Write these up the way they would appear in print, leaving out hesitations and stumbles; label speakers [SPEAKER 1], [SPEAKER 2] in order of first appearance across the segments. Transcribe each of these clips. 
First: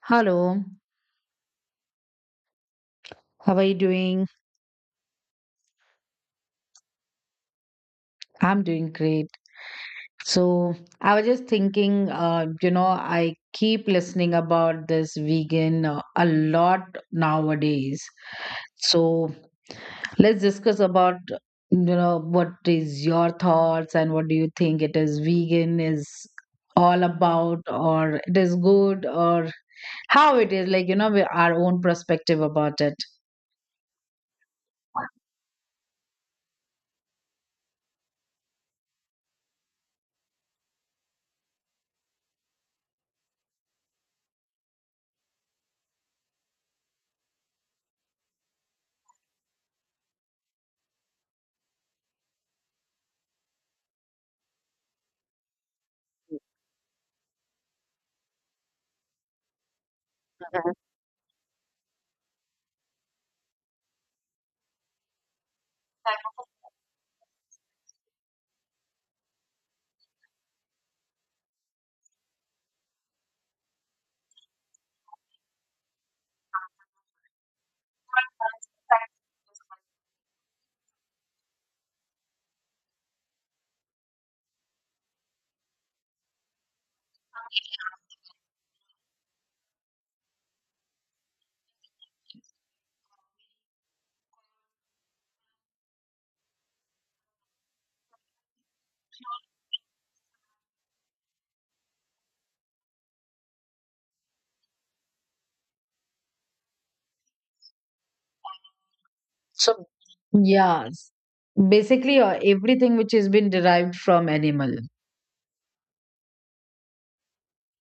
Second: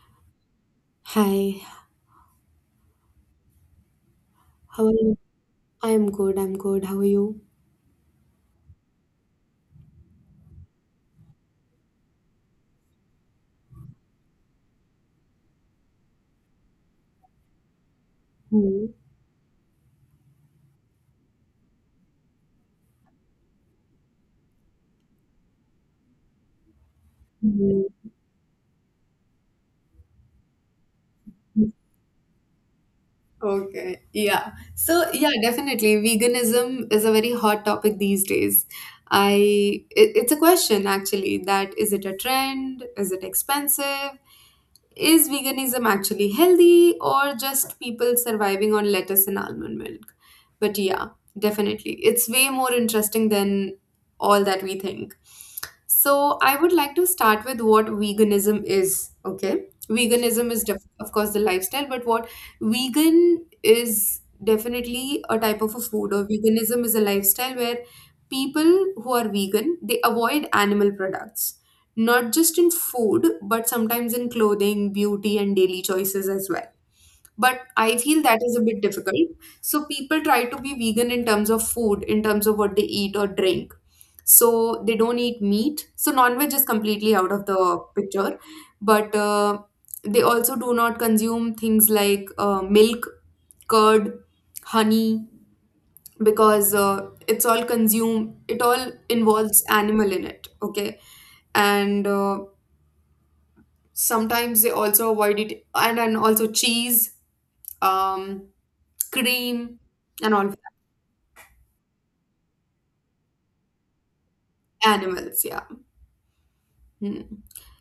[SPEAKER 1] Hello,
[SPEAKER 2] Hi,
[SPEAKER 1] how are you doing?
[SPEAKER 2] how are you? I'm good. How are you?
[SPEAKER 1] I'm doing great. So, I was just thinking, I keep listening about this vegan a lot nowadays.
[SPEAKER 2] Hmm.
[SPEAKER 1] So, let's discuss about, what is your thoughts and what do you think it is vegan is all about,
[SPEAKER 2] Hmm.
[SPEAKER 1] or it is good, or how it is, like, our own perspective about it.
[SPEAKER 2] Okay, yeah. So, yeah, definitely. Veganism is a very hot topic these days. It's a question actually, that is it a trend? Is it expensive? Is veganism actually healthy, or just people surviving on lettuce and almond milk? But yeah, definitely, it's way more interesting than all that we think. So, I would like to start with what veganism is, okay? Veganism is, of course, the lifestyle, but what vegan is definitely a type of a food, or veganism is a lifestyle where people who are vegan, they avoid animal products, not just in food, but sometimes in clothing, beauty, and daily choices as well. But I feel that is a bit difficult. So people try to be vegan in terms of food, in terms of what they eat or drink. So they don't eat meat. So non-veg is completely out of the picture. But they also do not consume things like milk, curd, honey, because it's all consume. It all involves animal in it. Okay, and sometimes they also avoid it, and also cheese, um cream,
[SPEAKER 1] So,
[SPEAKER 2] and all,
[SPEAKER 1] yeah, basically everything which has been derived from animal.
[SPEAKER 2] animals, yeah. Hmm.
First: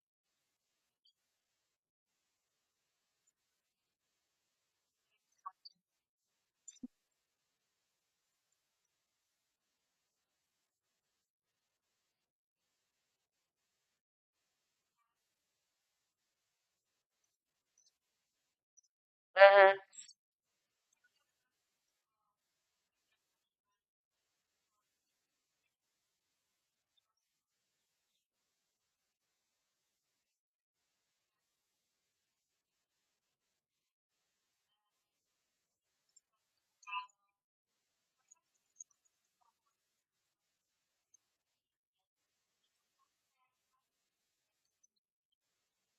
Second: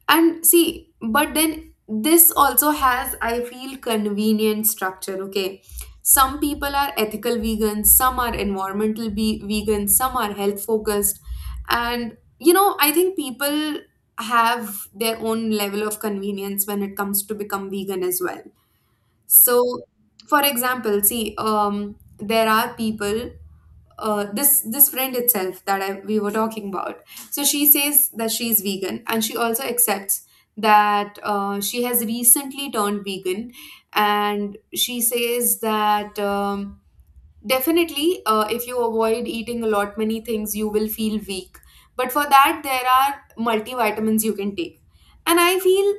[SPEAKER 2] And see, but then this also has, I feel, convenient structure. Okay, some people are ethical vegans, some are environmental vegans, some are health focused. And you know, I think people have their own level of convenience when it comes to become vegan as well.
[SPEAKER 1] Hmm.
[SPEAKER 2] So, for example, see, there are people. This friend itself that we were talking about. So she says that she is vegan, and she also accepts that she has recently turned vegan, and she says that definitely, if you avoid eating a lot many things, you will feel weak. But for that, there are multivitamins you can take, and I feel,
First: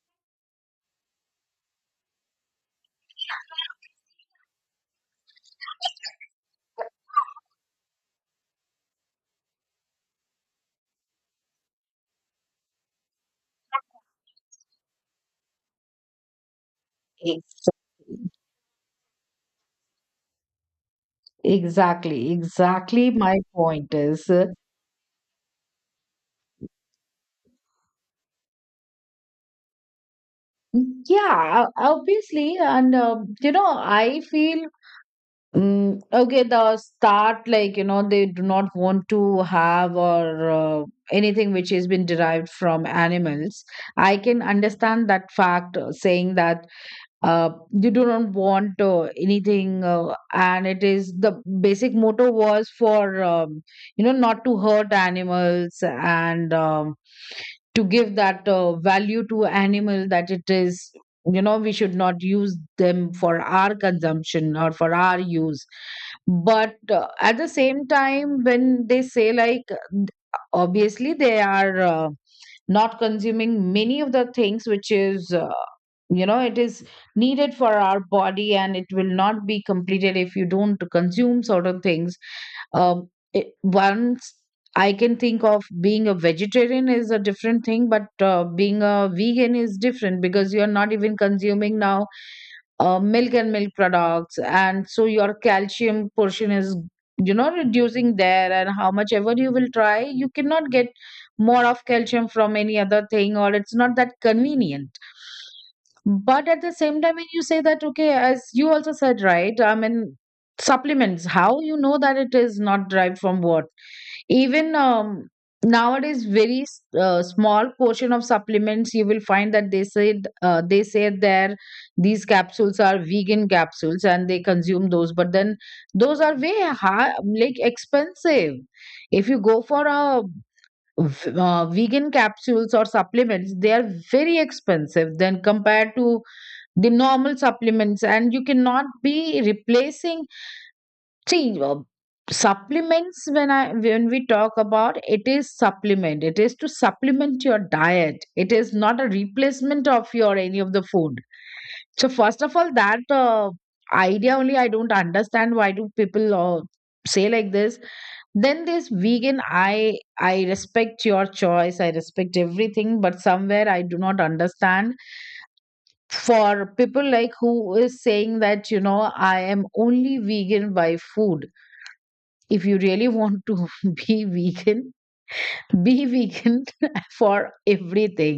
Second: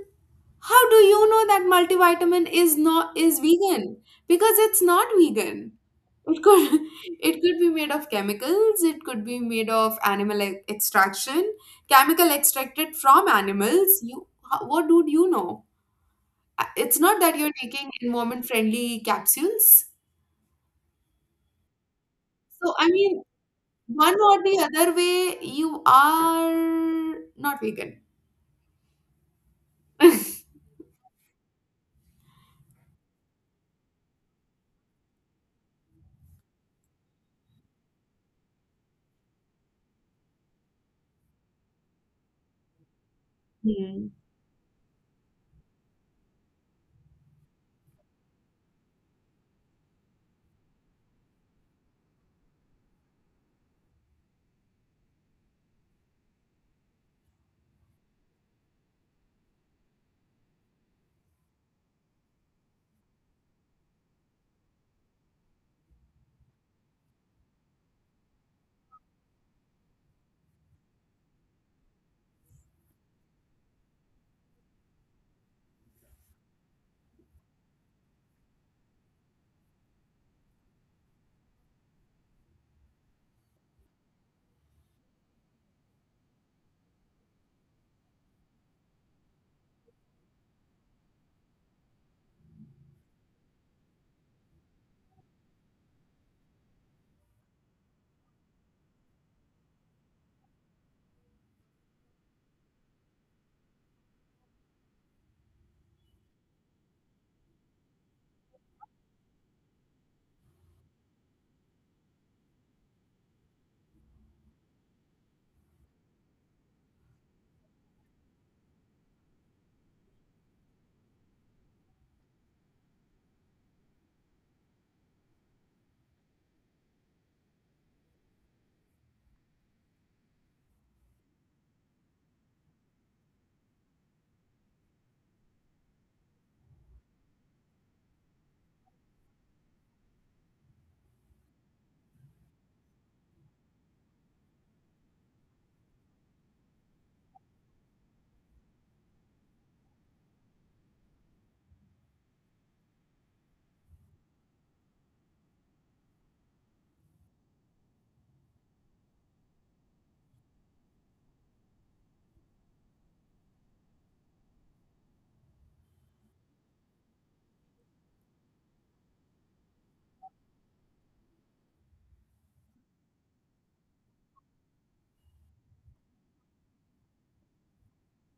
[SPEAKER 2] how do you know that multivitamin is not, is vegan? Because it's not vegan. It could it could be made of chemicals, it could be made of animal extraction, chemical extracted from animals. What do you know? It's not that you're
[SPEAKER 1] Ex-
[SPEAKER 2] taking environment friendly capsules.
[SPEAKER 1] Exactly,
[SPEAKER 2] So I
[SPEAKER 1] exactly.
[SPEAKER 2] mean,
[SPEAKER 1] My point
[SPEAKER 2] one
[SPEAKER 1] is,
[SPEAKER 2] or the other way, you are not vegan.
[SPEAKER 1] yeah, obviously, and I feel okay. The start, like, they do not want to have or anything which has been derived from animals.
[SPEAKER 2] Hmm.
[SPEAKER 1] I can understand that fact, saying that uh, you do not want anything and it is the basic motto was for not to hurt animals, and to give that value to animal, that it is, we should not use them for our consumption or for our use. But at the same time, when they say like, th- obviously they are not consuming many of the things which is, it is needed for our body, and it will not be completed if you don't consume certain things. It, once, I can think of, being a vegetarian is a different thing, but being a vegan is different because you're not even consuming now milk and milk products, and so your calcium portion is, reducing there, and how much ever you will try, you cannot get more of calcium from any other thing, or it's not that convenient. But at the same time, when you say that, okay, as you also said, right? I mean, supplements, how you know that it is not derived from what? Even nowadays, very small portion of supplements you will find that, they say there these capsules are vegan capsules and they consume those, but then those are way high, like expensive. If you go for a vegan capsules or supplements, they are very expensive than compared to the normal supplements, and you cannot be replacing. See, supplements, when we talk about it, is supplement. It is to supplement your diet, it is not a replacement of your any of the food. So first of all, that idea only, I don't understand why do people say like this. Then this vegan, I respect your choice, I respect everything, but somewhere I do not understand, for people like who is saying that, I am only vegan by food. If you really want to be vegan, be vegan for everything.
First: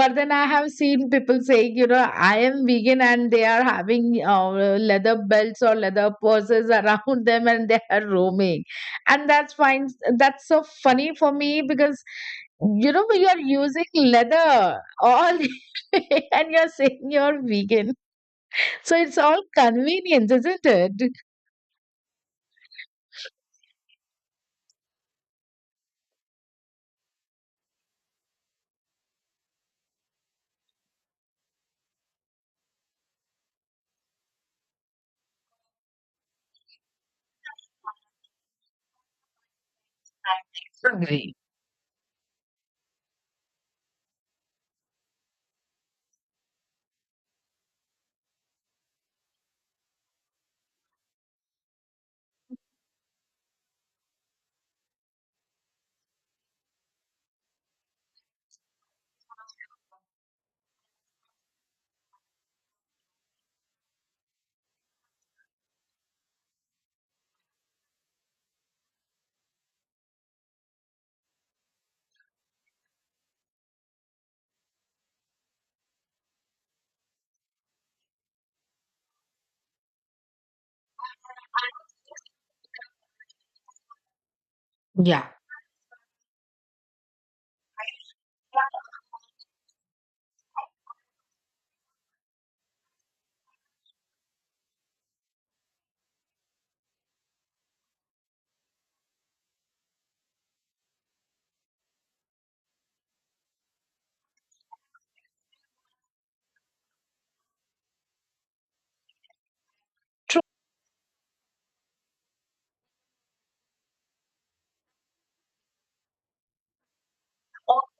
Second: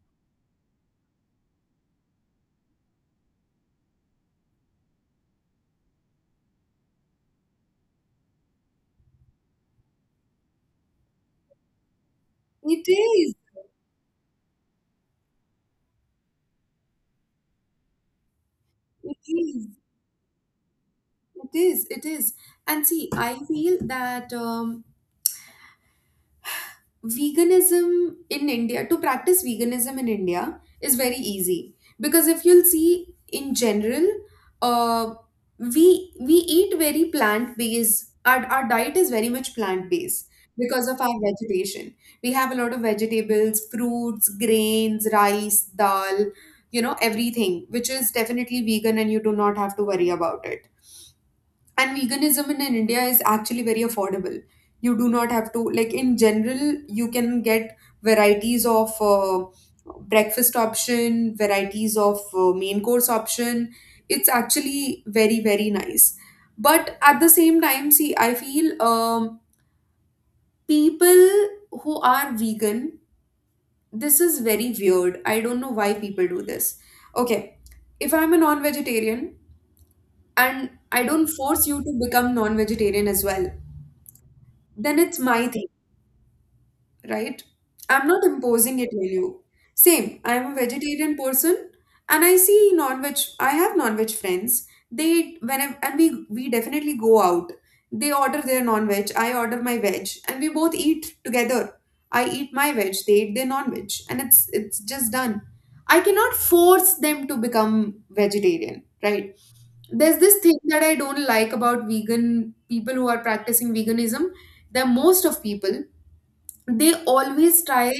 [SPEAKER 1] But then I have seen people saying, I am vegan, and they are having leather belts or leather purses around them, and they are roaming, and that's fine. That's so funny for me, because
[SPEAKER 2] It
[SPEAKER 1] you
[SPEAKER 2] is.
[SPEAKER 1] are using leather all, and you're saying you're vegan. So it's
[SPEAKER 2] It
[SPEAKER 1] all
[SPEAKER 2] is.
[SPEAKER 1] convenience, isn't it?
[SPEAKER 2] It is, it is. And see, I feel that veganism in India, to practice veganism in India, is very easy. Because if you'll see in general, uh, we eat very plant-based. Our diet is very much plant-based because of our
[SPEAKER 1] Agree.
[SPEAKER 2] vegetation. We have a lot of vegetables, fruits, grains, rice, dal, you know, everything, which is definitely vegan, and you do not have to worry about it. And veganism in India is actually very affordable. You do not have to, like, in general you can get varieties of breakfast option, varieties of main course option. It's actually very, very nice. But at the same time, see, I feel, people who are vegan, this is very weird, I don't know why people do this. Okay, if I'm a non-vegetarian, and I don't force you to become non-vegetarian as well, then it's my thing, right? I'm not imposing it on you. Same, I'm a vegetarian person, and I see non-veg, I have non-veg friends. They, whenever, and we definitely go out. They order their non-veg, I order my veg, and we both eat together. I eat my veg, they eat their non-veg, and it's just done. I cannot force them to become vegetarian, right? There's this
[SPEAKER 1] True.
[SPEAKER 2] thing that I don't like about vegan people who are practicing veganism. The most of people, they always try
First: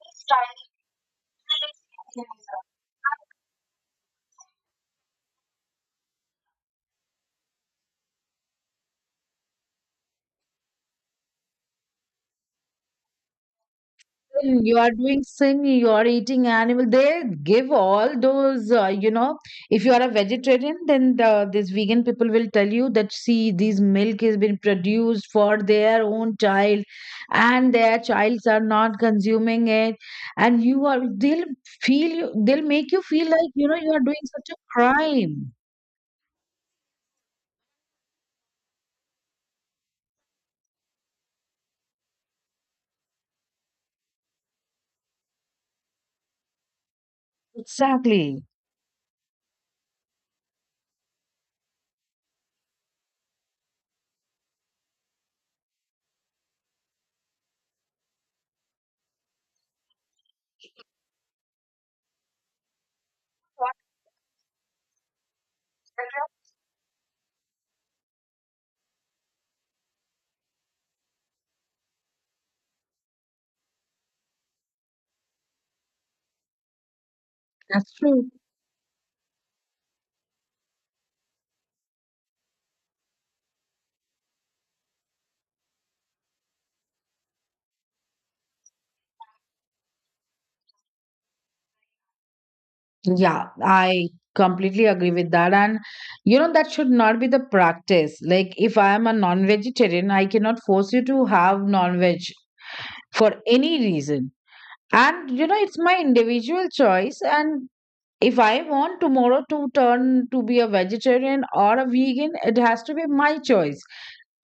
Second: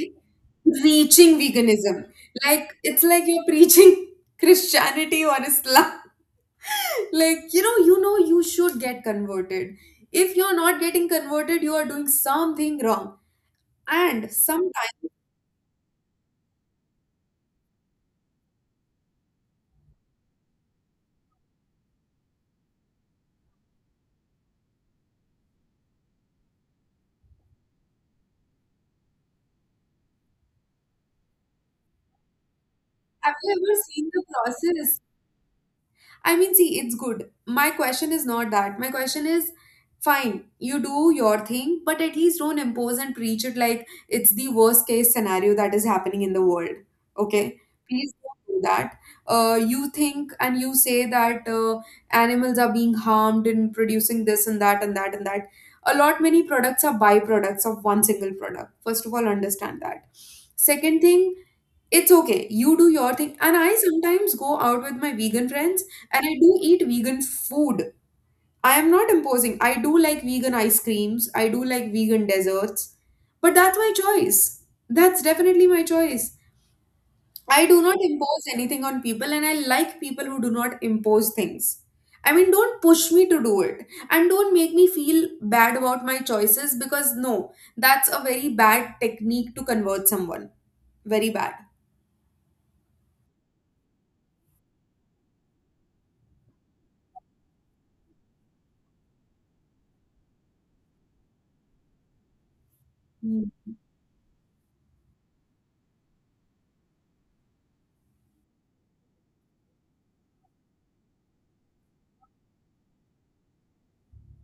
[SPEAKER 2] reaching veganism like it's like you're preaching Christianity or Islam, like you know, you know, you should get converted. If you're not getting converted, you are doing something wrong. And
[SPEAKER 1] Sin. You are
[SPEAKER 2] sometimes,
[SPEAKER 1] doing sin, you are eating animal. They give all those, if you are a vegetarian, then these vegan people will tell you that, see, this milk has been produced for their own child, and their childs are not consuming it. And they'll they'll make you feel
[SPEAKER 2] have
[SPEAKER 1] like,
[SPEAKER 2] you ever
[SPEAKER 1] you are
[SPEAKER 2] seen the
[SPEAKER 1] doing such a
[SPEAKER 2] process?
[SPEAKER 1] crime.
[SPEAKER 2] I mean, see, it's good. My question is not that. My question is, fine, you do your thing, but at least don't impose and preach it like it's the worst case scenario that is happening in the world. Okay? Please
[SPEAKER 1] Exactly.
[SPEAKER 2] don't do that. You think and you say that animals are being harmed in producing this and that and that and that. A lot many products are byproducts of one single product, first of all, understand that. Second thing, it's okay, you do your thing, and I sometimes go out with my vegan friends, and I do eat vegan food. I am not imposing. I do like vegan ice creams, I do like vegan desserts, but that's my choice. That's definitely my choice. I do
[SPEAKER 1] That's
[SPEAKER 2] not
[SPEAKER 1] true.
[SPEAKER 2] impose anything on people, and I like people who do not impose things. I mean, don't push me to do it, and don't make me feel bad about my choices, because no, that's a very bad technique to convert someone. Very bad.
[SPEAKER 1] Yeah, I completely agree with that. And that should not be the practice. Like, if I am a non vegetarian, I cannot force you to have non veg for
[SPEAKER 2] Hmm.
[SPEAKER 1] any reason. And it's my individual choice. And if I want tomorrow to turn to be a vegetarian or a vegan, it has to be my choice.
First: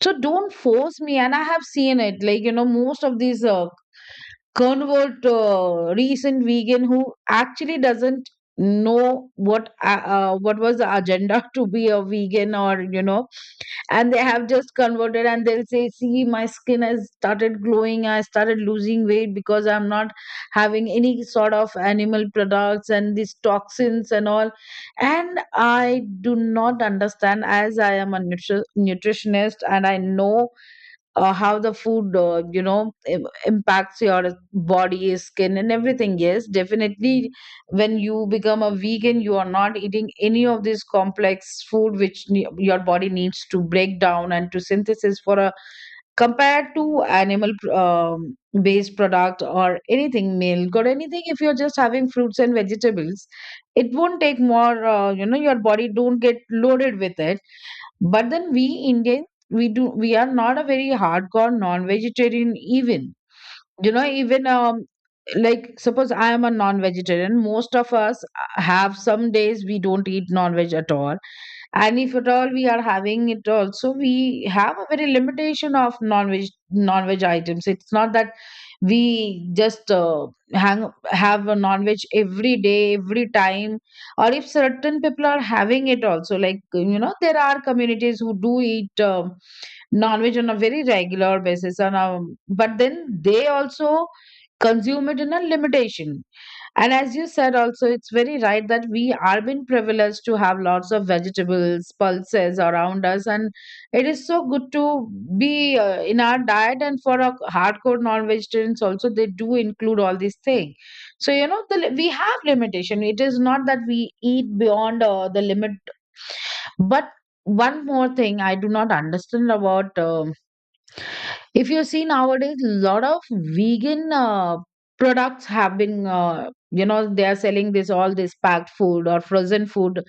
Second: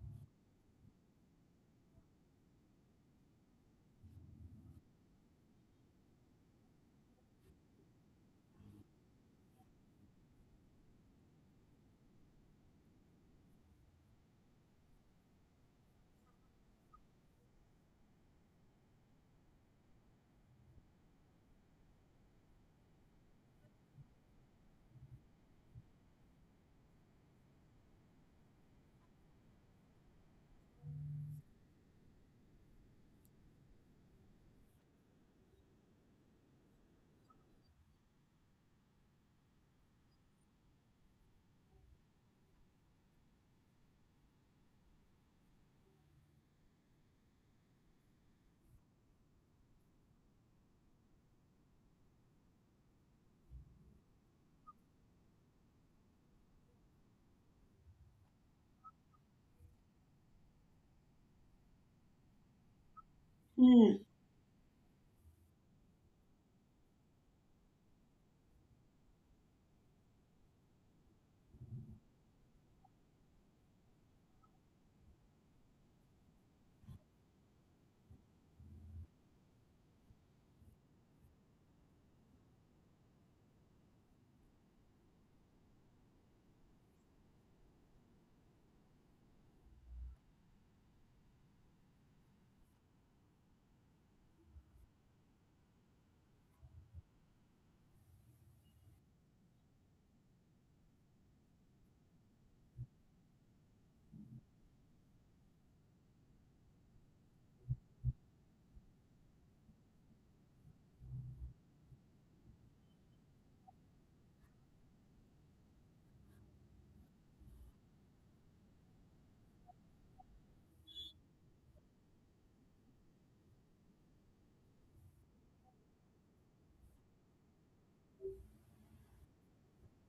[SPEAKER 1] So don't force me. And I have seen it. Like, most of these convert recent vegan, who actually doesn't know what, what was the agenda to be a vegan, or and they have just converted, and they'll say, see, my skin has started glowing, I started losing weight because I'm not having any sort of animal products and these toxins and all. And I do not understand, as I am a nutritionist, and I know how the food, impacts your body, skin, and everything. Yes, definitely, when you become a vegan, you are not eating any of this complex food which, your body needs to break down and to synthesis, for a compared to animal based product or anything, milk or anything. If you're just having fruits and vegetables, it won't take more, your body don't get loaded with it. But then we Indians, we are not a very hardcore non-vegetarian even. You
[SPEAKER 2] Hmm.
[SPEAKER 1] know, even like, suppose I am a non-vegetarian. Most of us have some days we don't eat non-veg at all, and if at all we are having it also, we have a very limitation of non-veg items. It's not that we just hang have a non-veg every day, every time. Or if certain people are having it also, like, there are communities who do eat non-veg on a very regular basis, and but then they also consume it in a limitation. And as you said also, it's very right that we are being privileged to have lots of vegetables, pulses around us. And it is so good to be in our diet. And for our hardcore non vegetarians also, they do include all these things. So, we have limitation. It is not that we eat beyond the limit. But one more thing I do not understand about. If you see nowadays, a lot of vegan products have been, you know, they are selling this, all this packed food or frozen food,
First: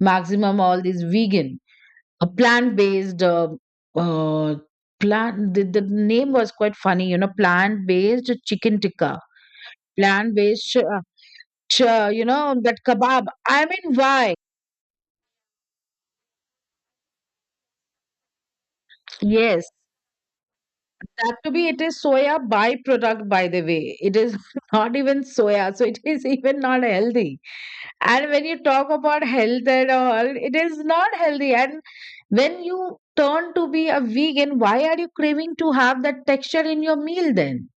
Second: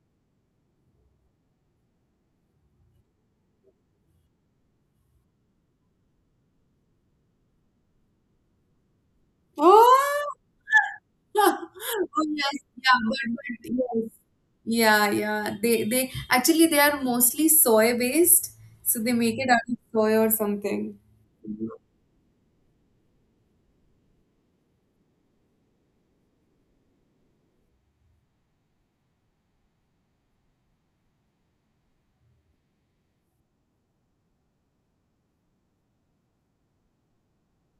[SPEAKER 1] maximum all these vegan, a plant based, uh, plant. The name was quite funny, plant based chicken tikka,
[SPEAKER 2] Oh,
[SPEAKER 1] plant based,
[SPEAKER 2] oh yes,
[SPEAKER 1] that
[SPEAKER 2] yeah,
[SPEAKER 1] kebab. I
[SPEAKER 2] but
[SPEAKER 1] mean,
[SPEAKER 2] yes.
[SPEAKER 1] why?
[SPEAKER 2] Yeah, yeah. They actually, they are mostly soy based, so they make it out
[SPEAKER 1] Yes.
[SPEAKER 2] of soy or something.
[SPEAKER 1] That to be, it is soya byproduct, by the way. It is not even soya, so it is even not healthy. And when you talk about health and all, it is not healthy. And when you turn to be a vegan, why are you craving to have that texture in your meal then?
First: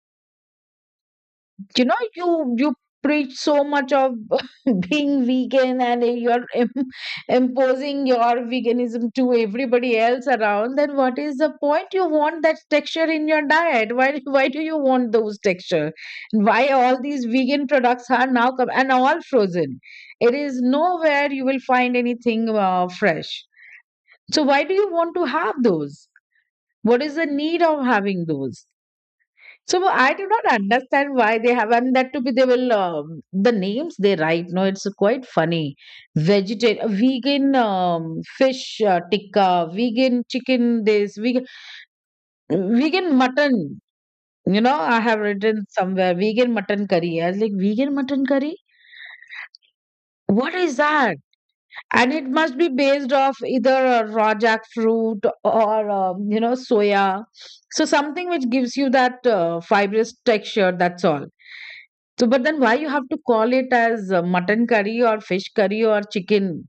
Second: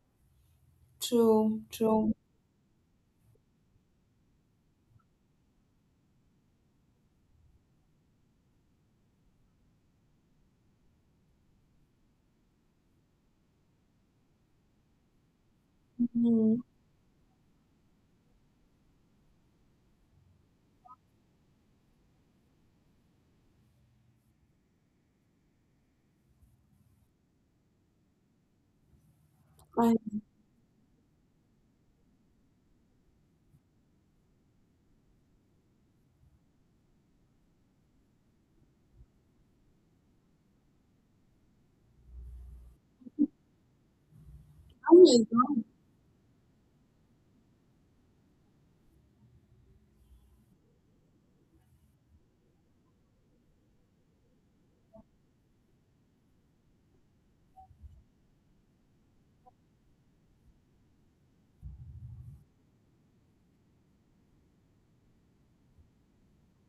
[SPEAKER 2] True,
[SPEAKER 1] you know
[SPEAKER 2] true.
[SPEAKER 1] you you preach so much of being vegan, and you're imposing your veganism to everybody else around. Then what is the point? You want that texture in your diet. Why, do you want those texture?
[SPEAKER 2] Mhm.
[SPEAKER 1] Why all these vegan products are now come and all frozen? It is nowhere you will find anything fresh. So why do you want to have those? What is the need of having those? So
[SPEAKER 2] I
[SPEAKER 1] I do not understand why they have, and that to be, they will the names they write. No, it's quite funny. Vegetarian, vegan fish tikka, vegan chicken. This vegan mutton.
[SPEAKER 2] Oh
[SPEAKER 1] I have
[SPEAKER 2] my
[SPEAKER 1] written somewhere, vegan mutton curry. I was like, vegan mutton curry. What is that? And it must be based off either a raw jackfruit or soya, so something which gives you that fibrous texture, that's all. So but then why you have to call it as mutton curry or fish curry or chicken.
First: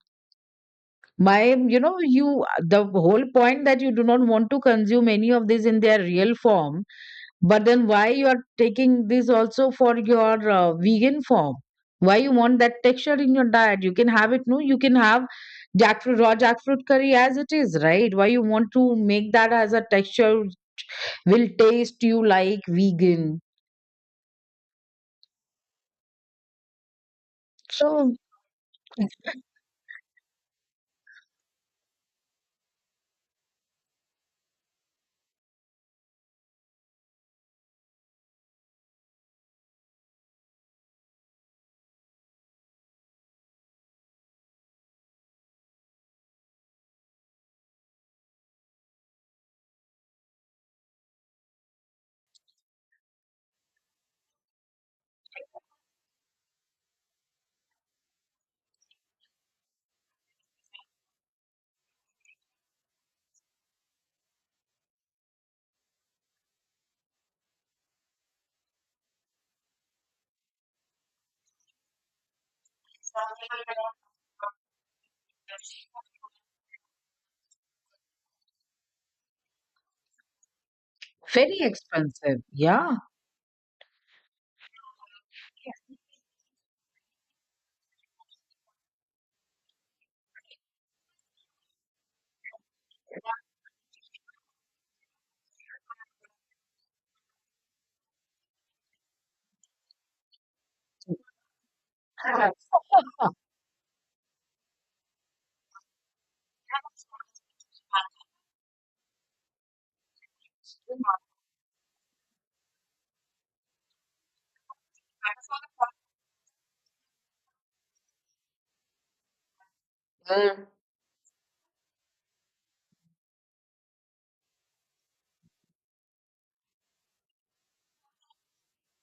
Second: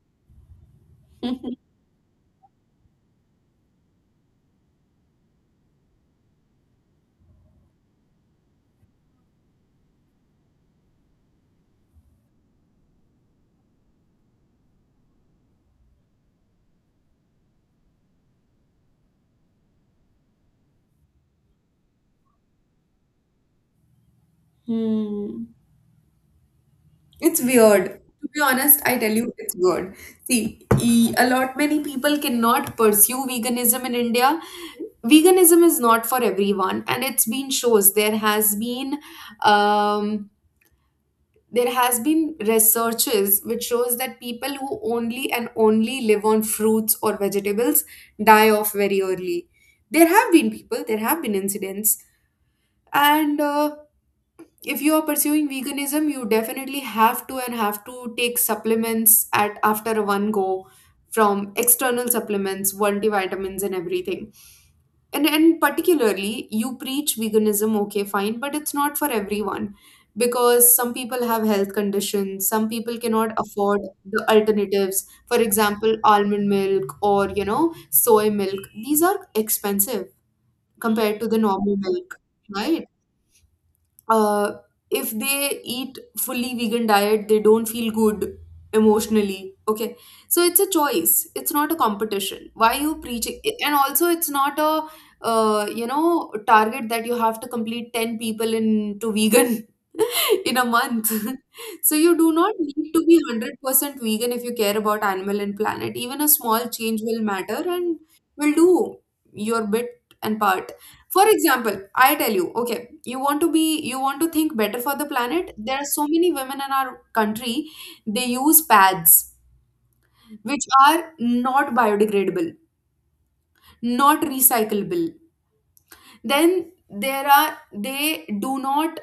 [SPEAKER 2] God.
[SPEAKER 1] my you know you the whole point that you do not want to consume any of these in their real form, but then why you are taking this also for your vegan form? Why you want that texture in your diet? You can have it, no? You can have jackfruit, raw jackfruit curry as it is, right? Why you want to make that as a texture will taste you like vegan?
[SPEAKER 2] Hmm. It's weird.
[SPEAKER 1] So
[SPEAKER 2] To be honest, I tell you, it's weird. See, a lot many people cannot pursue veganism in India. Veganism is not for everyone, and it's been shows. Um, there has been researches which shows that people who only and only live on fruits or vegetables die off very early. There have been people, there have been incidents, and if you are pursuing veganism, you definitely have to, and have to, take supplements at after one go, from external supplements, multivitamins and everything. And particularly, you preach veganism, okay, fine, but it's not for everyone. Because some people have health conditions, some people cannot afford the alternatives, for example almond milk, or you know, soy milk. These are expensive compared to the
[SPEAKER 1] very
[SPEAKER 2] normal milk,
[SPEAKER 1] expensive.
[SPEAKER 2] right?
[SPEAKER 1] Yeah.
[SPEAKER 2] uh, if they eat fully vegan diet, they don't feel good emotionally, okay? So it's a choice, it's not a competition. Why you preaching? And also, it's not a you know, target that you have to complete 10 people into vegan in a month. So you do not need to be 100% vegan if you care about animal and planet. Even a small change will matter and will do your bit and part. For example, I tell you, okay, you want to be, you want to think better for the planet. There are so many women in our country, they use pads which
[SPEAKER 1] Mm.
[SPEAKER 2] are not biodegradable, not recyclable. Then there are, they do not,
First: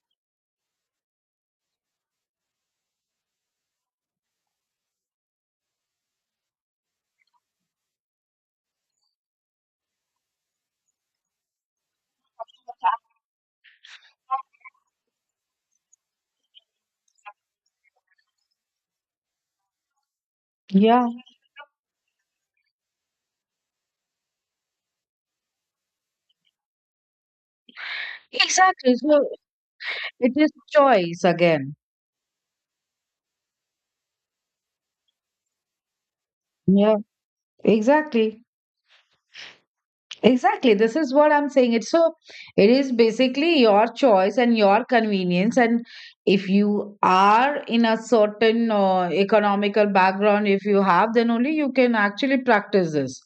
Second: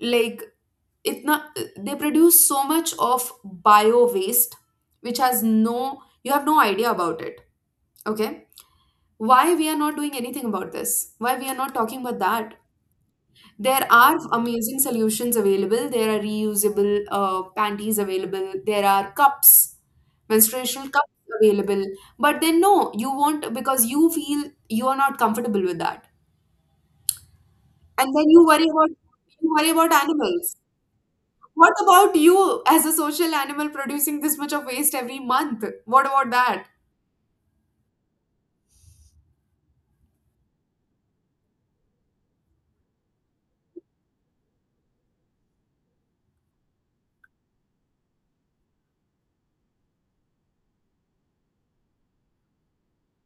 [SPEAKER 2] like, it not, they produce so much of bio waste, which has no, you have no idea about it. Okay, why we are not doing anything about this? Why we are not talking about that? There are amazing solutions available, there are reusable panties available, there are cups, menstruational
[SPEAKER 1] Yeah.
[SPEAKER 2] cups available. But then no, you won't, because you feel you are not comfortable with that, and then you worry about,
[SPEAKER 1] Exactly. So
[SPEAKER 2] you worry about
[SPEAKER 1] it is
[SPEAKER 2] animals.
[SPEAKER 1] choice
[SPEAKER 2] What
[SPEAKER 1] again.
[SPEAKER 2] about you as a social animal producing this much of waste every month? What about that?
[SPEAKER 1] Yeah. Exactly. Exactly. This is what I'm saying. It is basically your choice and your convenience. And if you are in a certain economical background, if you have, then only you can actually practice this.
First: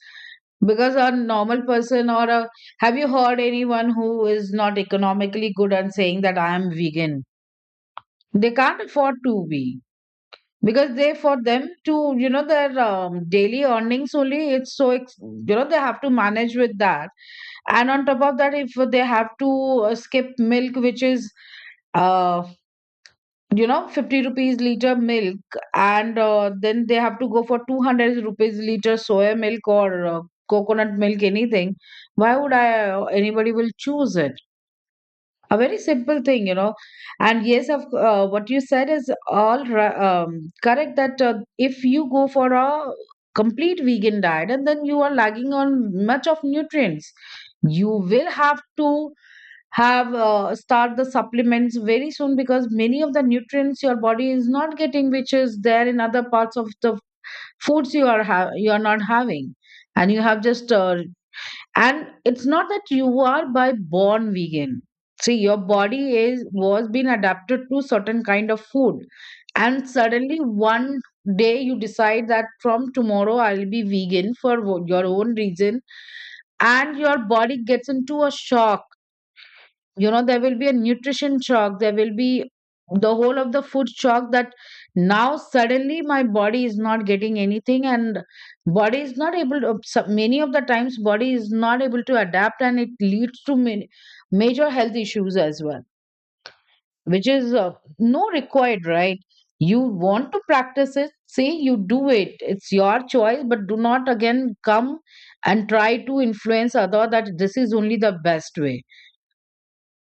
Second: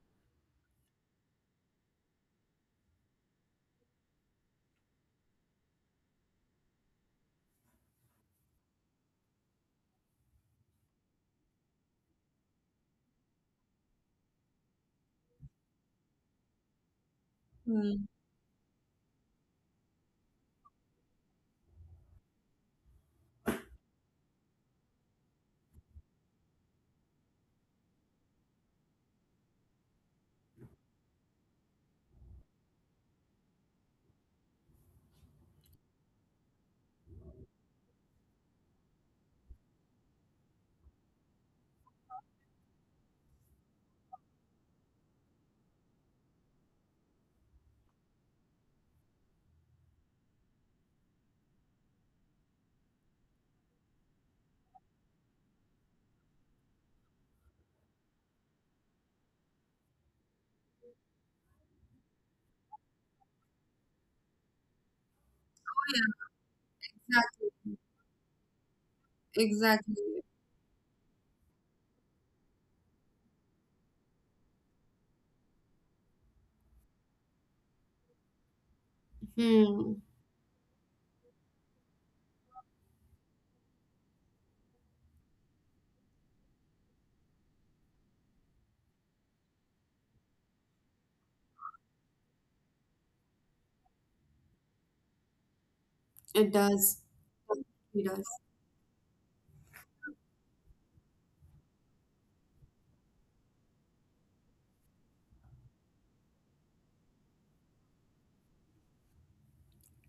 [SPEAKER 1] Because a normal person have you heard anyone who is not economically good and saying that I am vegan? They can't afford to be. Because they, for them to, you know, their daily earnings only, it's so, they have to manage with that, and on top of that if they have to skip milk, which is uh you know, 50 rupees liter milk, and then they have to go for 200 rupees liter soya milk or coconut milk, anything. Why would I anybody will choose it? A very simple thing, you know. And yes, of what you said is correct, that if you go for a complete vegan diet, and then you are lagging on much of nutrients, you will have to have start the supplements very soon, because many of the nutrients your body is not getting, which is there in other parts of the foods you are you are not having. And you have just and it's not that you are by born vegan. See, your body is was been adapted
[SPEAKER 2] Exactly.
[SPEAKER 1] to certain kind of food, and
[SPEAKER 2] Exactly.
[SPEAKER 1] suddenly one day you decide that from tomorrow I'll be vegan for your own reason, and your body gets into a shock.
[SPEAKER 2] Hmm,
[SPEAKER 1] You know, there will be a nutrition shock, there will be the whole of the food shock that now suddenly my body is not getting anything, and body is not able to many of the times body is not able to adapt, and it leads to many major health issues as well,
[SPEAKER 2] it does.
[SPEAKER 1] which is
[SPEAKER 2] It does.
[SPEAKER 1] no required, right? You want to practice it, say you do it, it's your choice, but do not again come and try to influence other that this is only the best way.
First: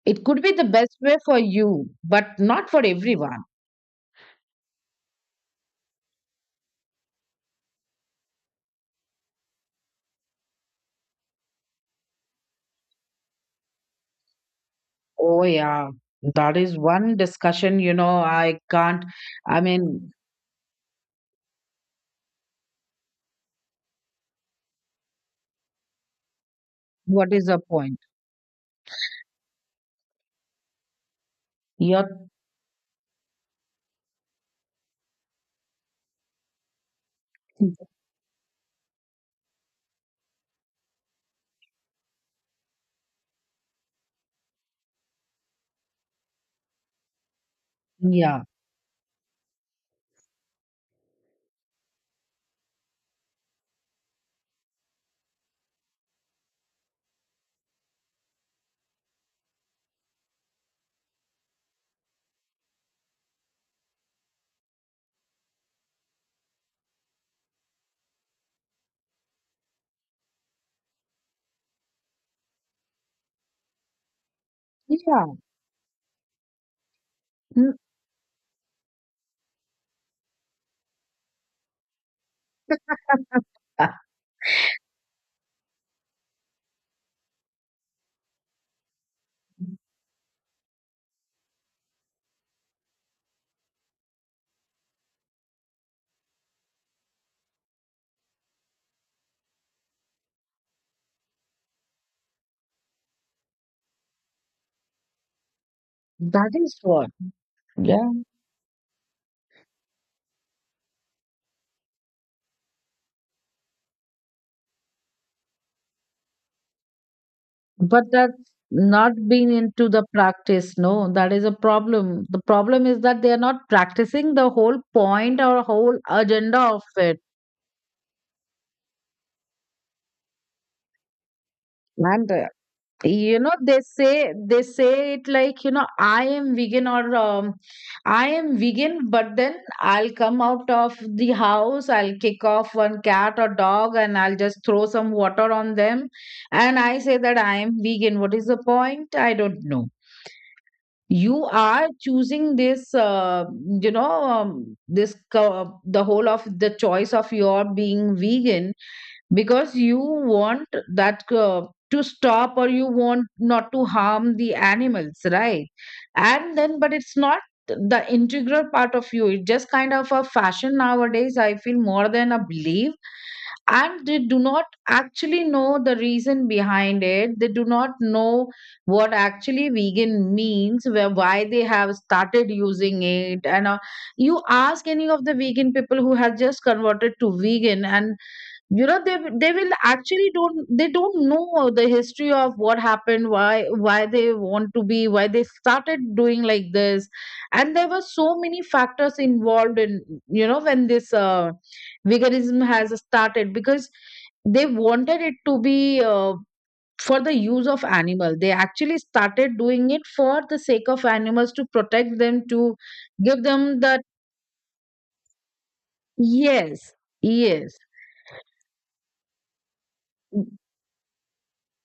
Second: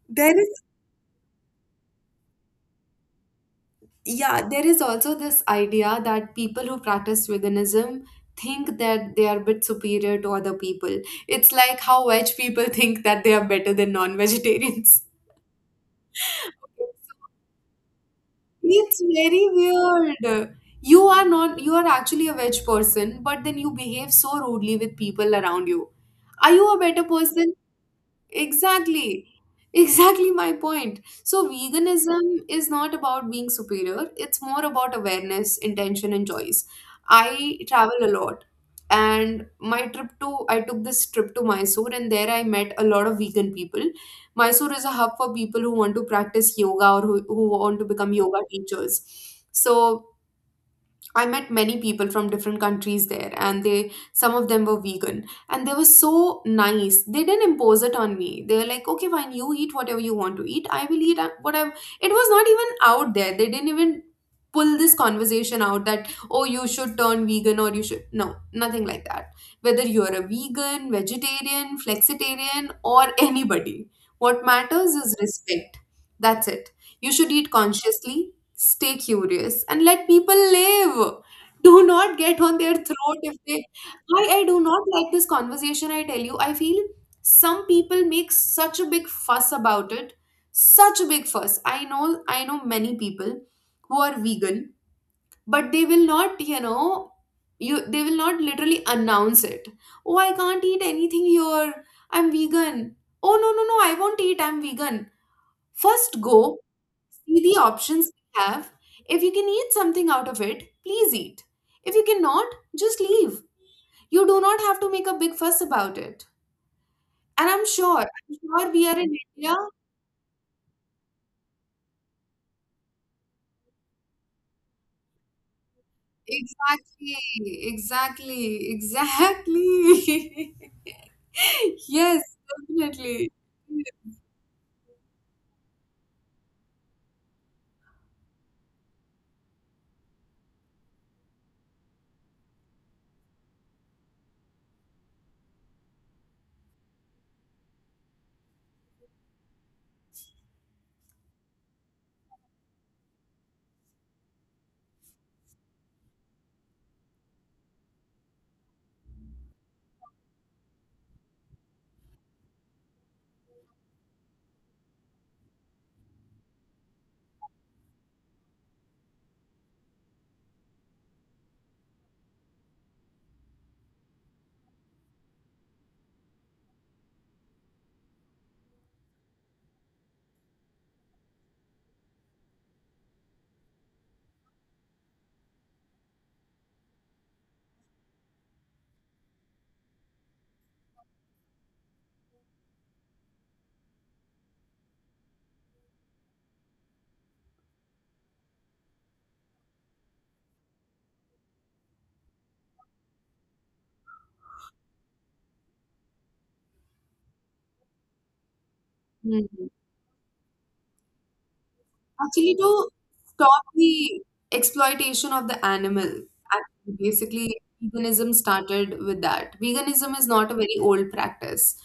[SPEAKER 1] It
[SPEAKER 2] There
[SPEAKER 1] could be
[SPEAKER 2] is,
[SPEAKER 1] the best way for you, but not for everyone.
[SPEAKER 2] yeah, there is also this idea that people who practice veganism think that they are a bit superior to other people. It's like how veg people think that they are better than non-vegetarians.
[SPEAKER 1] Oh, yeah. That is one discussion, you know, I
[SPEAKER 2] It's
[SPEAKER 1] can't.
[SPEAKER 2] very
[SPEAKER 1] I mean,
[SPEAKER 2] weird. You are not, you are actually a veg person, but then you behave so rudely with people around you. Are you a better
[SPEAKER 1] what is
[SPEAKER 2] person?
[SPEAKER 1] the point?
[SPEAKER 2] Exactly. Exactly my point. So,
[SPEAKER 1] You're,
[SPEAKER 2] veganism is not about being superior, it's more about awareness, intention, and choice. I travel a lot, and my trip to, I took this trip to Mysore, and there I met a lot of vegan people. Mysore is a hub for people who want to practice yoga, or who want to become yoga
[SPEAKER 1] yeah,
[SPEAKER 2] teachers. So, I met many people from different countries there, and they, some of them were vegan, and they were so nice. They didn't impose it on me. They were like, "Okay, fine, you eat whatever you want to eat. I will eat what It was not even out there. They didn't even pull this conversation out that, oh, you should turn vegan or you should, no, nothing like that. Whether you're a vegan, vegetarian, flexitarian or anybody, what matters is
[SPEAKER 1] yeah.
[SPEAKER 2] respect. That's it. You should eat
[SPEAKER 1] Mm.
[SPEAKER 2] consciously, stay curious and let people live. Do not get on their throat if they… I do not like this conversation, I tell you, I feel some people make such a big fuss about it. Such a big fuss. I know I know many people who are vegan, but they will not, you know you they will not literally announce it. Oh, I can't eat anything here, I'm vegan. Oh, no, no, no, I won't eat, I'm vegan. First,
[SPEAKER 1] That
[SPEAKER 2] go
[SPEAKER 1] is what.
[SPEAKER 2] see the options
[SPEAKER 1] Yeah.
[SPEAKER 2] we have. If you can eat something out of it, please eat. If you cannot, just leave. You do not have to make a big fuss about it. And I'm sure,
[SPEAKER 1] But
[SPEAKER 2] I'm
[SPEAKER 1] that's
[SPEAKER 2] sure, we are
[SPEAKER 1] not
[SPEAKER 2] in
[SPEAKER 1] being
[SPEAKER 2] India.
[SPEAKER 1] into the practice. No, that is a problem. The problem is that they are not practicing the whole point or whole agenda of it.
[SPEAKER 2] Exactly, exactly, exactly.
[SPEAKER 1] And
[SPEAKER 2] Yes, definitely.
[SPEAKER 1] you know, they say, they say it like, you know, I am vegan, or I am vegan, but then I'll come out of the house, I'll kick off one cat or dog and I'll just throw some water on them, and I say that I am vegan. What is the point? I don't know. You are choosing this you know, this the whole of the choice of your being vegan because you want that to stop, or you want not to harm the animals, right? And then, but it's not the integral part of you, it's just kind of a fashion nowadays, I feel, more than a belief. And they do not actually know the reason behind it, they do not know what actually vegan means, where, why they have started using it. And you ask any of the vegan people who have just converted to vegan, and you know, they they will actually don't, they don't know the history of what happened, why they want to be, why they started doing like this. And there were so many factors involved in, you know, when this veganism has started, because they wanted it to be for the use of animal, they actually started
[SPEAKER 2] Hmm.
[SPEAKER 1] doing it for the sake of animals, to protect them,
[SPEAKER 2] Actually,
[SPEAKER 1] to
[SPEAKER 2] to
[SPEAKER 1] give
[SPEAKER 2] stop
[SPEAKER 1] them that.
[SPEAKER 2] the exploitation of the animal,
[SPEAKER 1] Yes.
[SPEAKER 2] actually, basically,
[SPEAKER 1] Yes,
[SPEAKER 2] veganism started with that. Veganism is not a very old practice.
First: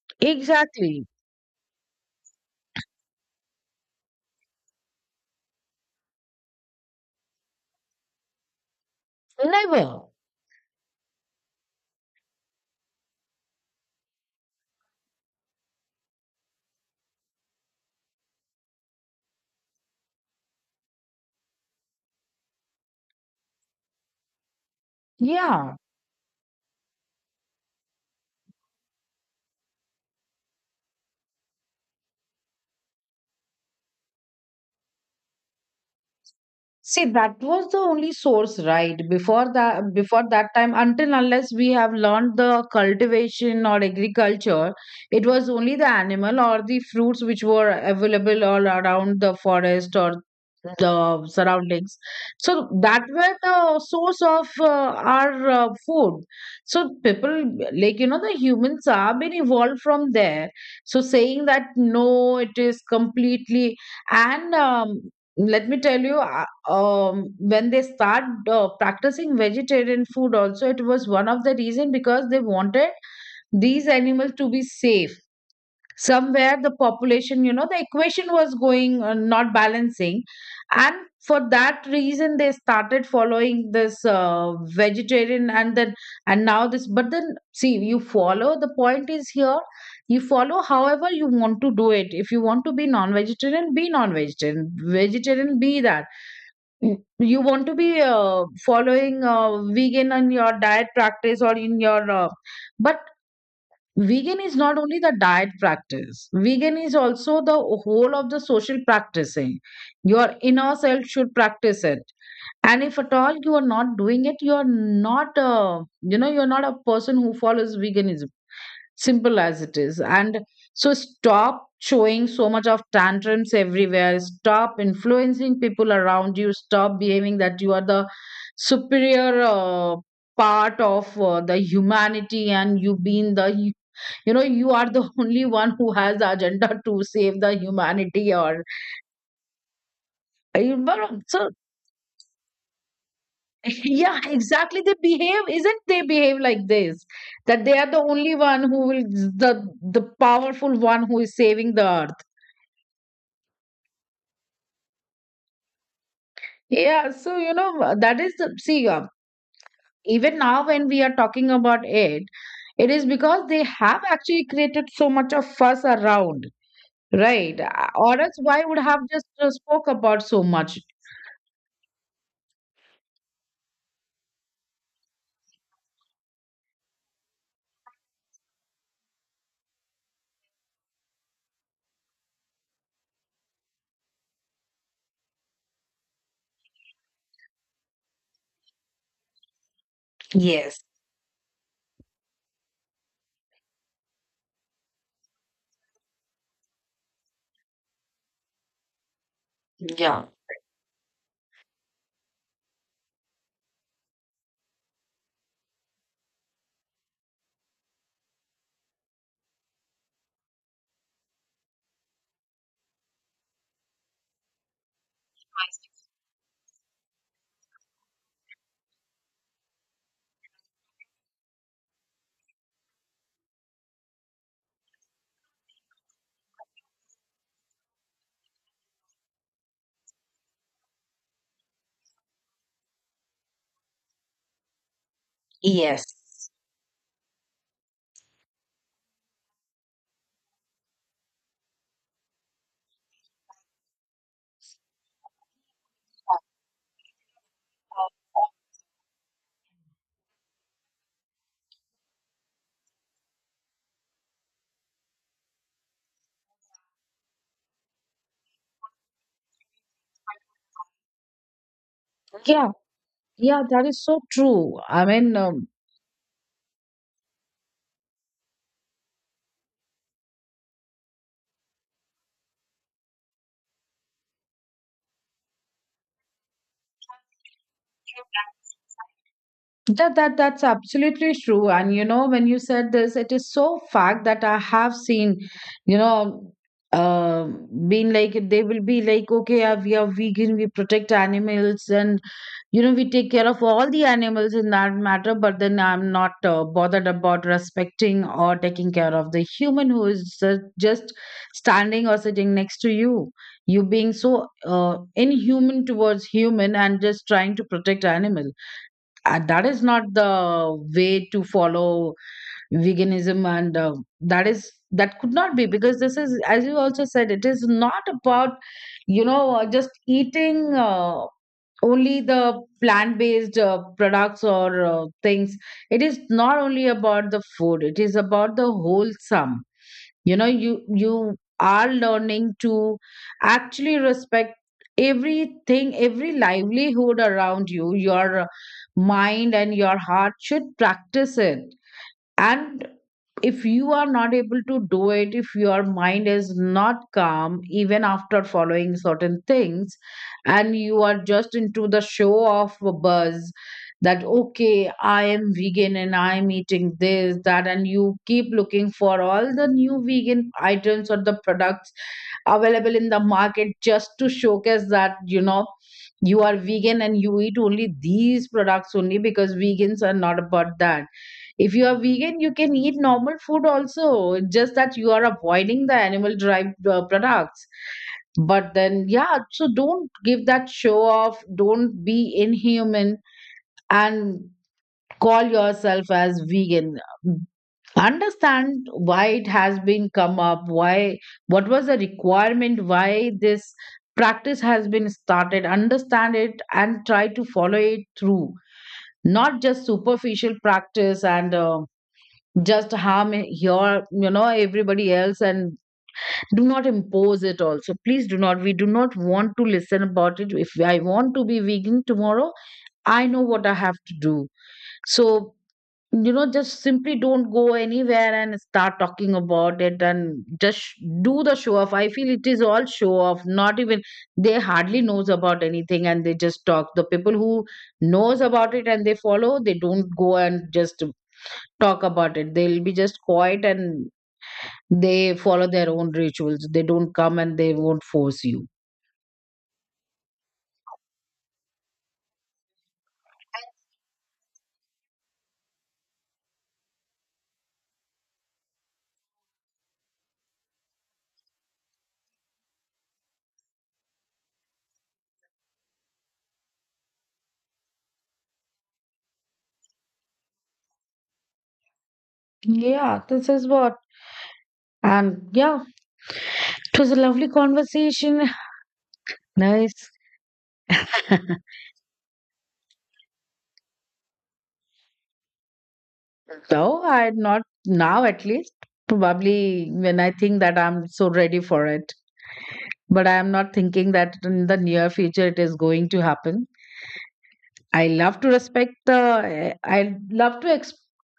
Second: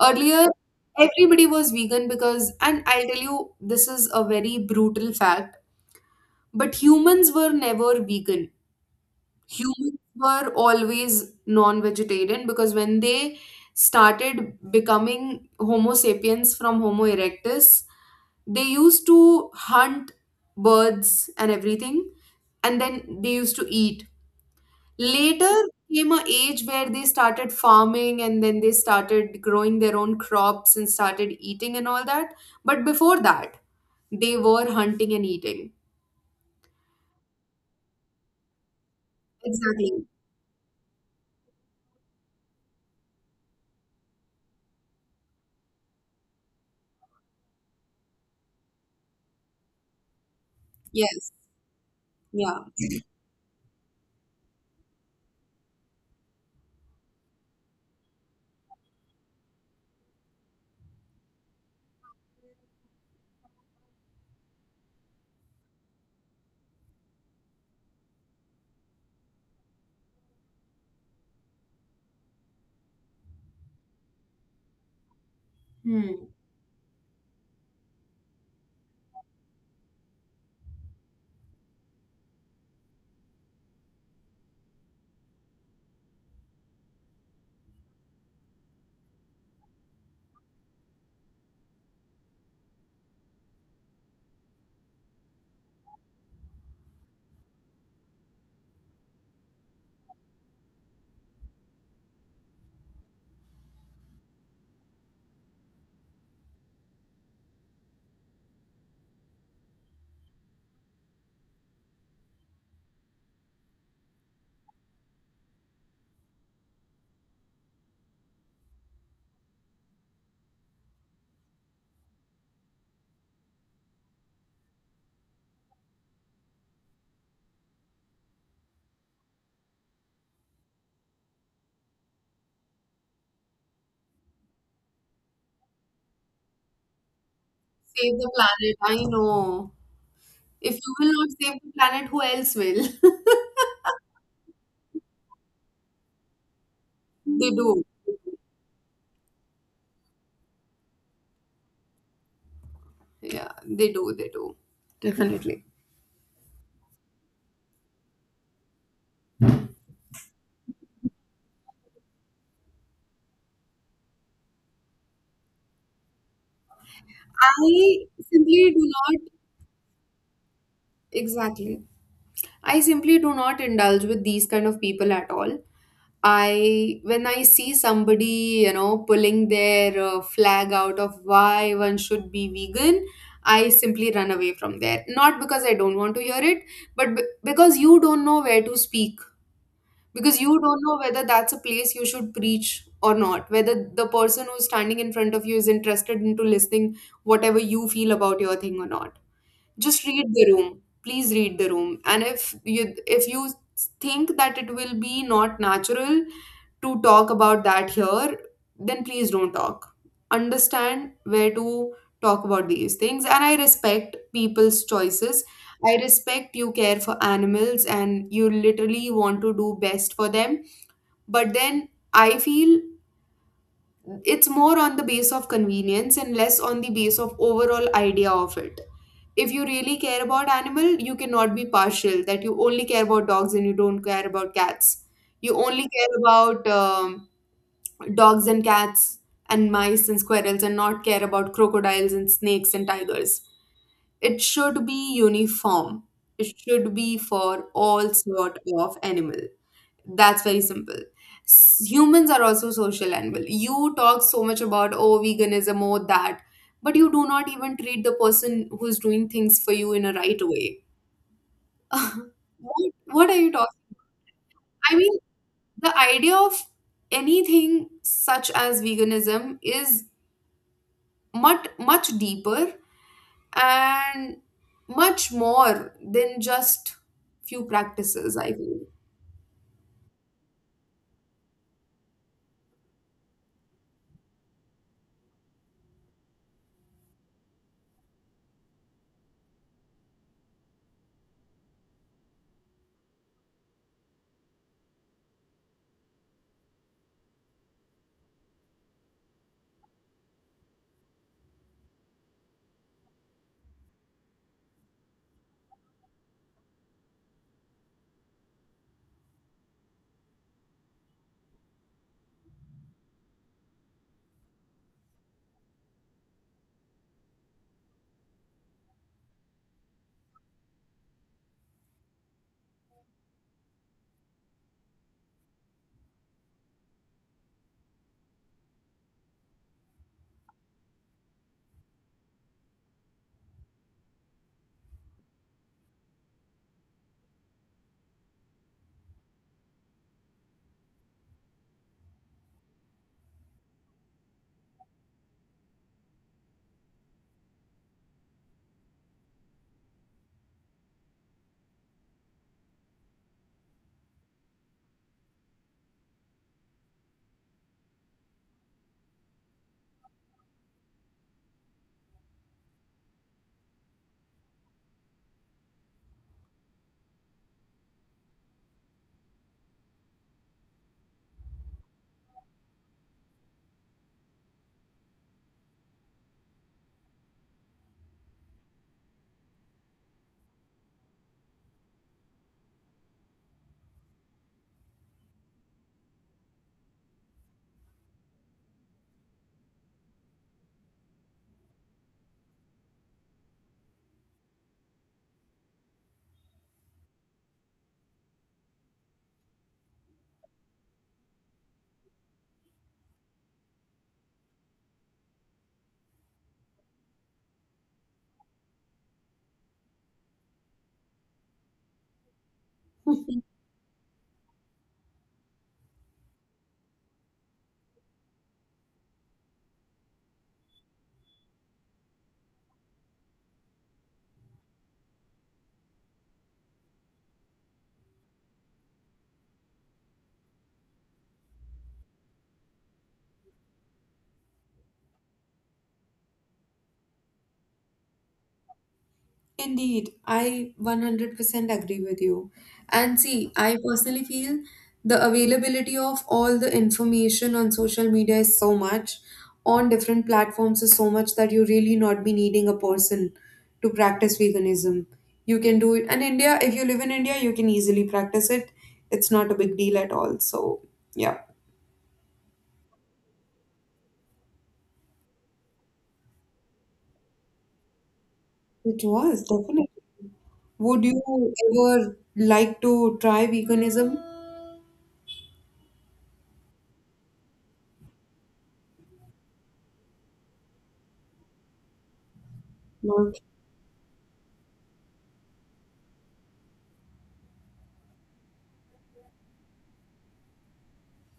[SPEAKER 2] Earlier,
[SPEAKER 1] exactly.
[SPEAKER 2] everybody was vegan because, and I'll tell you, this is a very brutal fact, but humans were never vegan. Humans
[SPEAKER 1] Never.
[SPEAKER 2] were always non-vegetarian because when they started becoming Homo sapiens from Homo erectus, they used to hunt birds and everything and then they used to eat later.
[SPEAKER 1] Yeah.
[SPEAKER 2] Came a age where they started farming and then they started growing their own crops and started eating and all that, but before that, they were hunting and eating.
[SPEAKER 1] See, that was the only source, right?
[SPEAKER 2] Exactly.
[SPEAKER 1] Before that time, until unless we have learned the cultivation or agriculture, it was only the animal or the fruits which were available all around the forest or the
[SPEAKER 2] Yes.
[SPEAKER 1] surroundings.
[SPEAKER 2] Yeah.
[SPEAKER 1] So that were the source of our food. So people, like you know, the humans are been evolved from there. So saying that no, it is completely. And let me tell you when they start practicing vegetarian food also, it was one of the reason because they wanted these animals to be safe.
[SPEAKER 2] Hmm.
[SPEAKER 1] Somewhere the population, you know, the equation was going not balancing, and for that reason they started following this vegetarian, and then, and now this, but then see, you follow, the point is here, you follow however you want to do it. If you want to be non-vegetarian, be non-vegetarian, vegetarian, be that. Mm, you want to be following vegan in your diet practice or in your but vegan is not only the diet practice, vegan is also the whole of the social practicing. Your inner self should practice it. And if at all you are not doing it, you are not you know, you're not a person who follows veganism, simple as it is. And so stop showing so much of tantrums everywhere, stop influencing people around you, stop behaving that you are the superior part of the humanity, and you being the you know, you are the only one who has the agenda to save the
[SPEAKER 2] Save the
[SPEAKER 1] humanity or,
[SPEAKER 2] planet, I know. If
[SPEAKER 1] you
[SPEAKER 2] you will
[SPEAKER 1] know,
[SPEAKER 2] not
[SPEAKER 1] so.
[SPEAKER 2] save the planet, who else will?
[SPEAKER 1] Yeah, exactly, they behave, isn't, they behave like this,
[SPEAKER 2] They
[SPEAKER 1] that they
[SPEAKER 2] do.
[SPEAKER 1] are the only one who will, the powerful one who is saving the earth.
[SPEAKER 2] Yeah, they do, they do, definitely.
[SPEAKER 1] Yeah, so you know, that is the, see, even now when we are talking about it, it is because they have actually created so much of fuss around, right?
[SPEAKER 2] I
[SPEAKER 1] Or else, why
[SPEAKER 2] simply do
[SPEAKER 1] would have just
[SPEAKER 2] not…
[SPEAKER 1] spoke about so much?
[SPEAKER 2] Exactly. I simply do not indulge with these kind of people at all. I, when I see somebody, you know, pulling their flag out of why one should be vegan, I simply run away from there. Not because I don't want to hear it, but because you don't know where to speak. Because you don't
[SPEAKER 1] Yes.
[SPEAKER 2] know whether that's a place you should preach or not, whether the person who's standing in front of you is interested into listening whatever you feel about your thing or not. Just read
[SPEAKER 1] Yeah.
[SPEAKER 2] the room, please, read the room. And if you think that it will be not natural to talk about that here, then please don't talk. Understand where to talk about these things. And I respect people's choices, I respect you care for animals and you literally want to do best for them, but then I feel it's more on the base of convenience and less on the base of overall idea of it. If you really care about animal, you cannot be partial that you only care about dogs and you don't care about cats. You only
[SPEAKER 1] Yes.
[SPEAKER 2] care about dogs and cats and mice and squirrels and not care about crocodiles and snakes and tigers. It should be uniform, it should be for all sort of animal. That's very simple. Humans are also social animal. You talk so much about, oh, veganism or that, but you do not even treat the person who's doing things for you in a right way.
[SPEAKER 1] Yeah,
[SPEAKER 2] What are you
[SPEAKER 1] yeah,
[SPEAKER 2] talking?
[SPEAKER 1] that is so true.
[SPEAKER 2] I
[SPEAKER 1] I
[SPEAKER 2] mean,
[SPEAKER 1] mean,
[SPEAKER 2] the idea of anything such as veganism is much, much deeper and much more than just few practices, I feel.
[SPEAKER 1] that, that, that's absolutely true. And you know, when you said this, it is so fact that I have seen, you know, uh, being like, they will be like, okay, we are vegan, we protect animals, and you know, we take care of all the animals in that matter. But then I'm not bothered about respecting or taking care of the human who is just standing or sitting next to you. You being so inhuman towards human, and just trying to protect animals, that is not the way to follow veganism. And that is, that could not be, because this is, as you also said, it is not about, you know, just eating only the plant based products or things. It is not only about the food, it is about the wholesome, you know, you are learning to actually respect everything, every livelihood around you. Your mind and your heart should practice it. And if you are not able to do it, if your mind is not calm, even after following certain things, and you are just into the show off buzz, that, okay, I am vegan and I'm eating this, that, and you keep looking for all the new vegan items or the products available in the market just to showcase that, you know, you are vegan and you eat only these products, only because vegans are not about that. If you are vegan, you can eat normal food also. It's just that you are avoiding the animal derived products. But then, yeah, so don't give that show off. Don't be inhuman and call yourself as vegan. Understand why it has been come up, why, what was the requirement, why this practice has been started. Understand it and try to follow it through. Not just superficial practice. And just harm your, you know, everybody else, and do not impose it also. Please do not, we do not want to listen about it. If I want to be vegan tomorrow, I know what I have to do. So you know, just simply don't go anywhere and start talking about it, and just do the show off. I feel it is all show off, not even, they hardly knows about anything, and they just talk. The people who knows about it and they follow, they don't go and just talk about it, they'll be just quiet, and they follow their own rituals. They don't come, and they won't force you.
[SPEAKER 2] Indeed, I 100% agree with you. And see, I personally feel the availability of all the information on social media is so much, on different platforms is so much, that you really not be needing a person to practice veganism. You can do it. And India, if you live in India, you can easily practice it. It's not a big deal at all. So, yeah,
[SPEAKER 1] Yeah, this is what. And yeah, it was a lovely conversation.
[SPEAKER 2] it was definitely.
[SPEAKER 1] Nice.
[SPEAKER 2] Would you ever like to try veganism?
[SPEAKER 1] So I am not, now at least, probably when I think that I'm so ready for it. But
[SPEAKER 2] No.
[SPEAKER 1] I am not thinking that in the near future it is going to happen. I love to respect the. I love to ex-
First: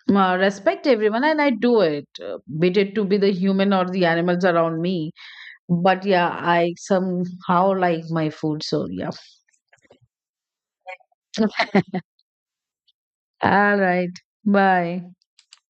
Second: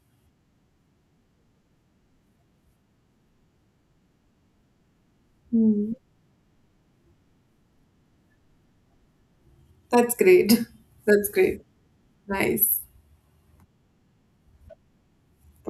[SPEAKER 1] uh, respect everyone, and I do it, be it to be the human or the animals around me. But yeah, I somehow like my food. So yeah.
[SPEAKER 2] That's great. That's great. Nice.
[SPEAKER 1] All right. Bye.